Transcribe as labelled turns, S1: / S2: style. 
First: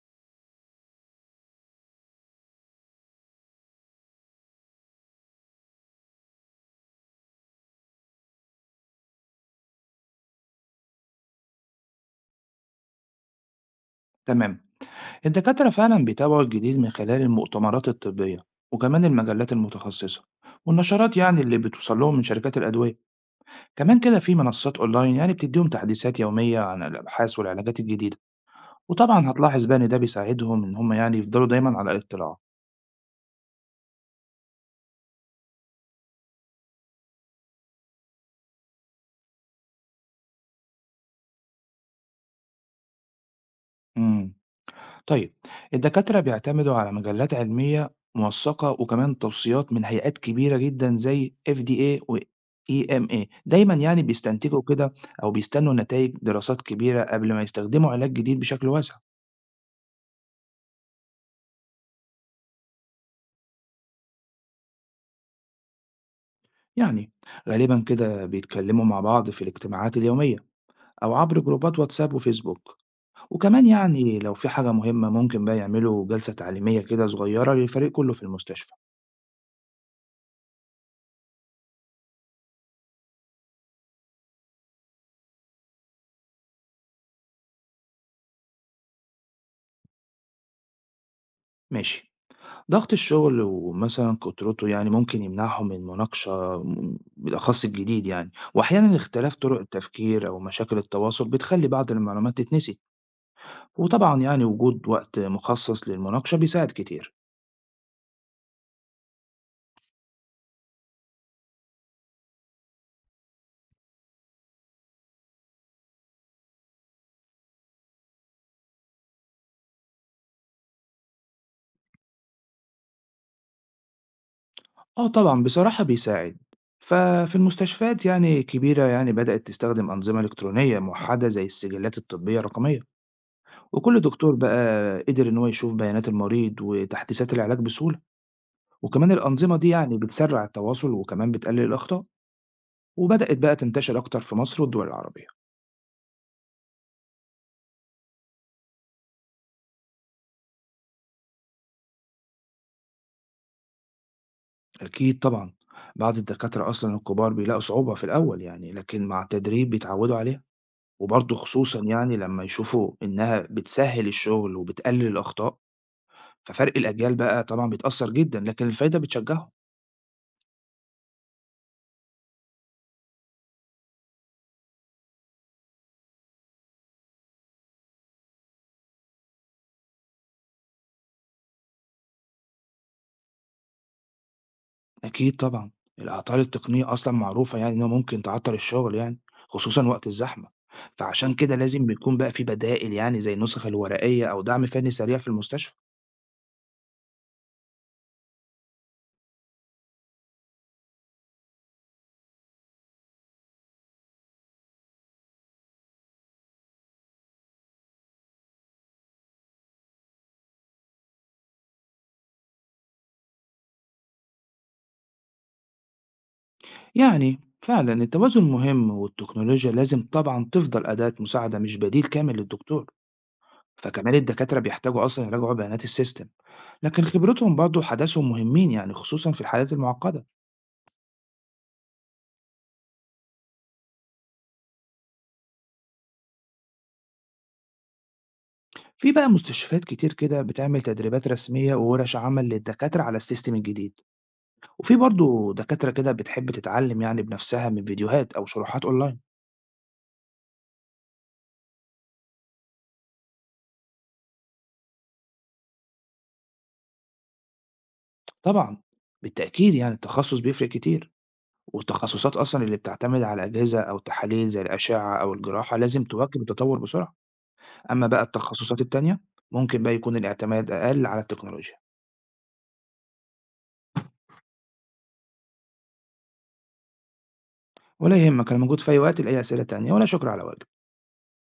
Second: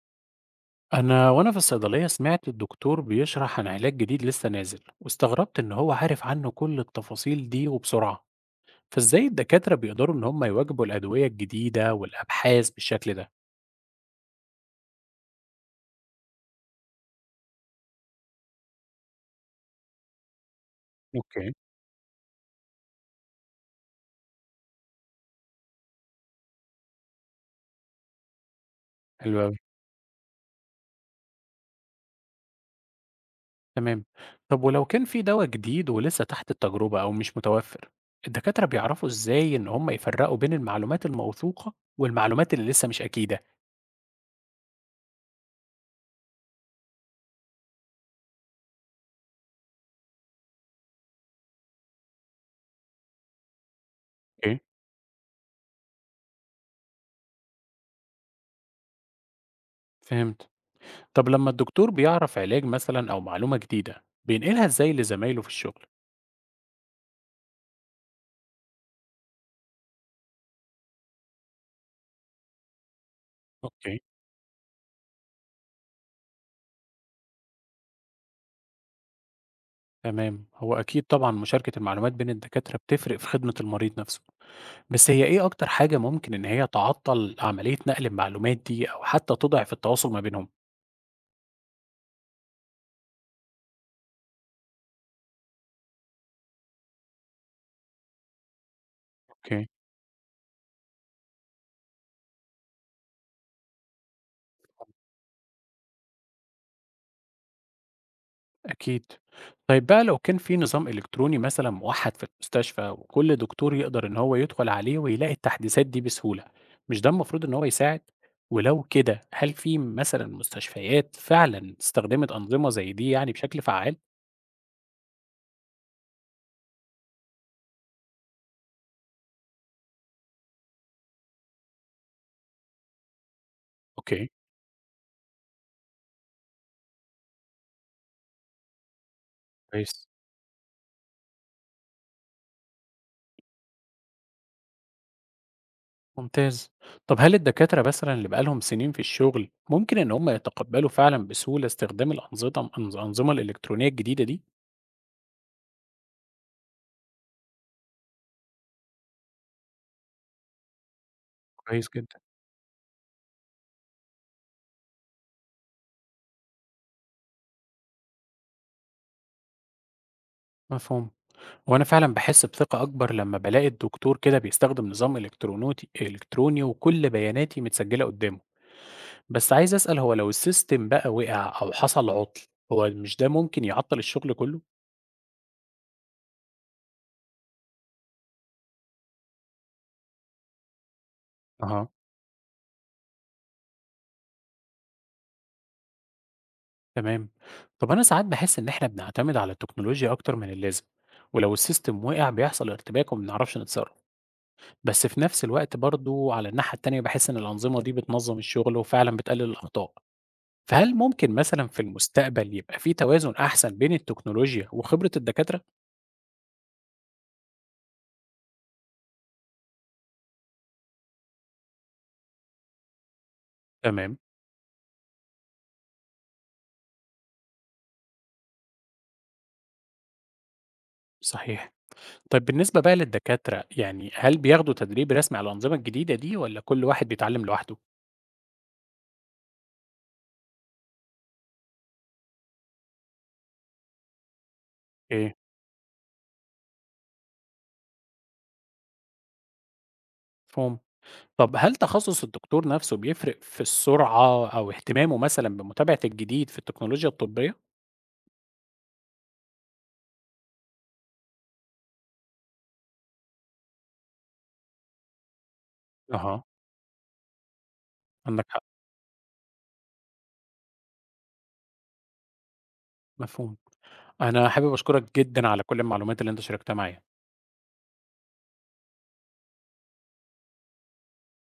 S1: أنا في الصيدلية سمعت الدكتور بيشرح عن علاج جديد لسه نازل، واستغربت إن هو عارف عنه كل التفاصيل دي وبسرعة. فإزاي الدكاترة بيقدروا إن هم يواجهوا الأدوية الجديدة والأبحاث بالشكل ده؟
S2: تمام. الدكاترة فعلا بيتابعوا الجديد من خلال المؤتمرات الطبية، وكمان المجلات المتخصصة والنشرات يعني
S1: اوكي.
S2: اللي بتوصل لهم من شركات الأدوية. كمان كده في منصات أونلاين يعني بتديهم تحديثات يومية عن الأبحاث والعلاجات الجديدة. وطبعا
S1: حلو أوي.
S2: هتلاحظ بقى إن ده بيساعدهم إن هم يعني يفضلوا دايما على اطلاع.
S1: تمام. طب ولو كان في دواء جديد ولسه تحت التجربة أو مش متوفر، الدكاترة بيعرفوا إزاي إن هم يفرقوا بين المعلومات الموثوقة والمعلومات اللي لسه مش أكيدة؟
S2: امم طيب، الدكاترة بيعتمدوا على مجلات علمية موثقة وكمان توصيات من هيئات كبيرة جدا زي FDA و EMA دايما يعني
S1: اوكي.
S2: بيستنتجوا كده، أو بيستنوا نتائج دراسات كبيرة قبل ما يستخدموا علاج جديد بشكل واسع.
S1: فهمت. طب لما الدكتور بيعرف علاج مثلا أو معلومة جديدة بينقلها إزاي لزمايله في الشغل؟
S2: يعني غالبا كده بيتكلموا مع بعض في الاجتماعات اليومية، أو عبر جروبات واتساب وفيسبوك، وكمان
S1: اوكي.
S2: يعني لو في حاجة مهمة ممكن بقى يعملوا جلسة تعليمية كده صغيرة للفريق كله في المستشفى.
S1: تمام، هو أكيد طبعًا مشاركة المعلومات بين الدكاترة بتفرق في خدمة المريض نفسه، بس هي إيه أكتر حاجة ممكن إن هي تعطّل عملية نقل المعلومات دي أو حتى تضعف التواصل ما بينهم؟
S2: ماشي. ضغط الشغل ومثلًا كترته يعني ممكن يمنعهم من مناقشة بالأخص الجديد يعني، وأحيانًا اختلاف طرق
S1: اوكي.
S2: التفكير أو مشاكل التواصل بتخلّي بعض المعلومات تتنسي، وطبعًا يعني وجود وقت مخصص للمناقشة بيساعد كتير.
S1: أكيد. طيب بقى لو كان في نظام إلكتروني مثلًا موحّد في المستشفى وكل دكتور يقدر إن هو يدخل عليه ويلاقي التحديثات دي بسهولة، مش ده المفروض إن هو يساعد؟ ولو كده، هل في مثلًا مستشفيات فعلًا استخدمت أنظمة زي دي يعني بشكل فعّال؟
S2: آه طبعًا بصراحة بيساعد. ففي المستشفيات يعني كبيرة يعني بدأت تستخدم أنظمة إلكترونية موحدة زي السجلات الطبية الرقمية، وكل
S1: اوكي.
S2: دكتور بقى قدر إن هو يشوف بيانات المريض وتحديثات العلاج بسهولة، وكمان الأنظمة دي يعني
S1: كويس.
S2: بتسرّع التواصل وكمان بتقلل الأخطاء. وبدأت بقى تنتشر أكتر في مصر والدول العربية.
S1: ممتاز. طب هل الدكاترة مثلا اللي بقالهم سنين في الشغل ممكن ان هم يتقبلوا فعلا بسهولة استخدام الأنظمة الإلكترونية الجديدة دي؟
S2: أكيد طبعا. بعض الدكاترة أصلا الكبار بيلاقوا صعوبة في الأول يعني، لكن مع التدريب بيتعودوا عليها، وبرضه خصوصا
S1: كويس
S2: يعني
S1: جدا.
S2: لما يشوفوا إنها بتسهل الشغل وبتقلل الأخطاء. ففرق الأجيال بقى طبعا بيتأثر جدا، لكن الفايدة بتشجعهم.
S1: مفهوم. وانا فعلا بحس بثقة اكبر لما بلاقي الدكتور كده بيستخدم نظام الكتروني وكل بياناتي متسجلة قدامه. بس عايز اسأل، هو لو السيستم بقى وقع او حصل عطل، هو مش ده ممكن يعطل الشغل كله؟
S2: أكيد طبعا. الأعطال التقنية أصلا معروفة يعني إنها ممكن تعطل الشغل يعني، خصوصا وقت الزحمة. فعشان كده لازم
S1: أها.
S2: بيكون بقى في بدائل يعني زي النسخ الورقية أو دعم فني سريع في المستشفى.
S1: تمام. طب أنا ساعات بحس إن إحنا بنعتمد على التكنولوجيا أكتر من اللازم، ولو السيستم وقع بيحصل ارتباك وما بنعرفش نتصرف، بس في نفس الوقت برضو على الناحية التانية بحس إن الأنظمة دي بتنظم الشغل وفعلا بتقلل الأخطاء. فهل ممكن مثلا في المستقبل يبقى في توازن أحسن بين التكنولوجيا وخبرة الدكاترة؟
S2: يعني فعلا التوازن مهم، والتكنولوجيا لازم طبعا تفضل أداة مساعدة مش بديل كامل للدكتور. فكمان
S1: تمام.
S2: الدكاترة بيحتاجوا أصلا يراجعوا بيانات السيستم. لكن خبرتهم برضه وحدثهم مهمين يعني خصوصا في الحالات المعقدة.
S1: صحيح. طيب بالنسبة بقى للدكاترة يعني هل بياخدوا تدريب رسمي على الأنظمة الجديدة دي ولا كل واحد بيتعلم لوحده؟
S2: في بقى مستشفيات كتير كده بتعمل تدريبات رسمية وورش عمل للدكاترة على السيستم الجديد، وفي
S1: إيه.
S2: برضه دكاترة كده بتحب تتعلم يعني بنفسها من فيديوهات أو شروحات أونلاين.
S1: فهم. طب هل تخصص الدكتور نفسه بيفرق في السرعة أو اهتمامه مثلًا بمتابعة الجديد في التكنولوجيا الطبية؟
S2: طبعا بالتأكيد يعني التخصص بيفرق كتير. والتخصصات أصلًا اللي بتعتمد على أجهزة أو تحاليل زي الأشعة أو الجراحة لازم تواكب
S1: أها،
S2: التطور بسرعة، أما بقى
S1: عندك حق،
S2: التخصصات التانية ممكن بقى يكون الاعتماد أقل على التكنولوجيا،
S1: مفهوم. أنا حابب أشكرك جدًا على كل المعلومات اللي أنت شاركتها معايا.
S2: ولا يهمك أنا موجود في أي وقت لأي أسئلة تانية، ولا شكر على واجب.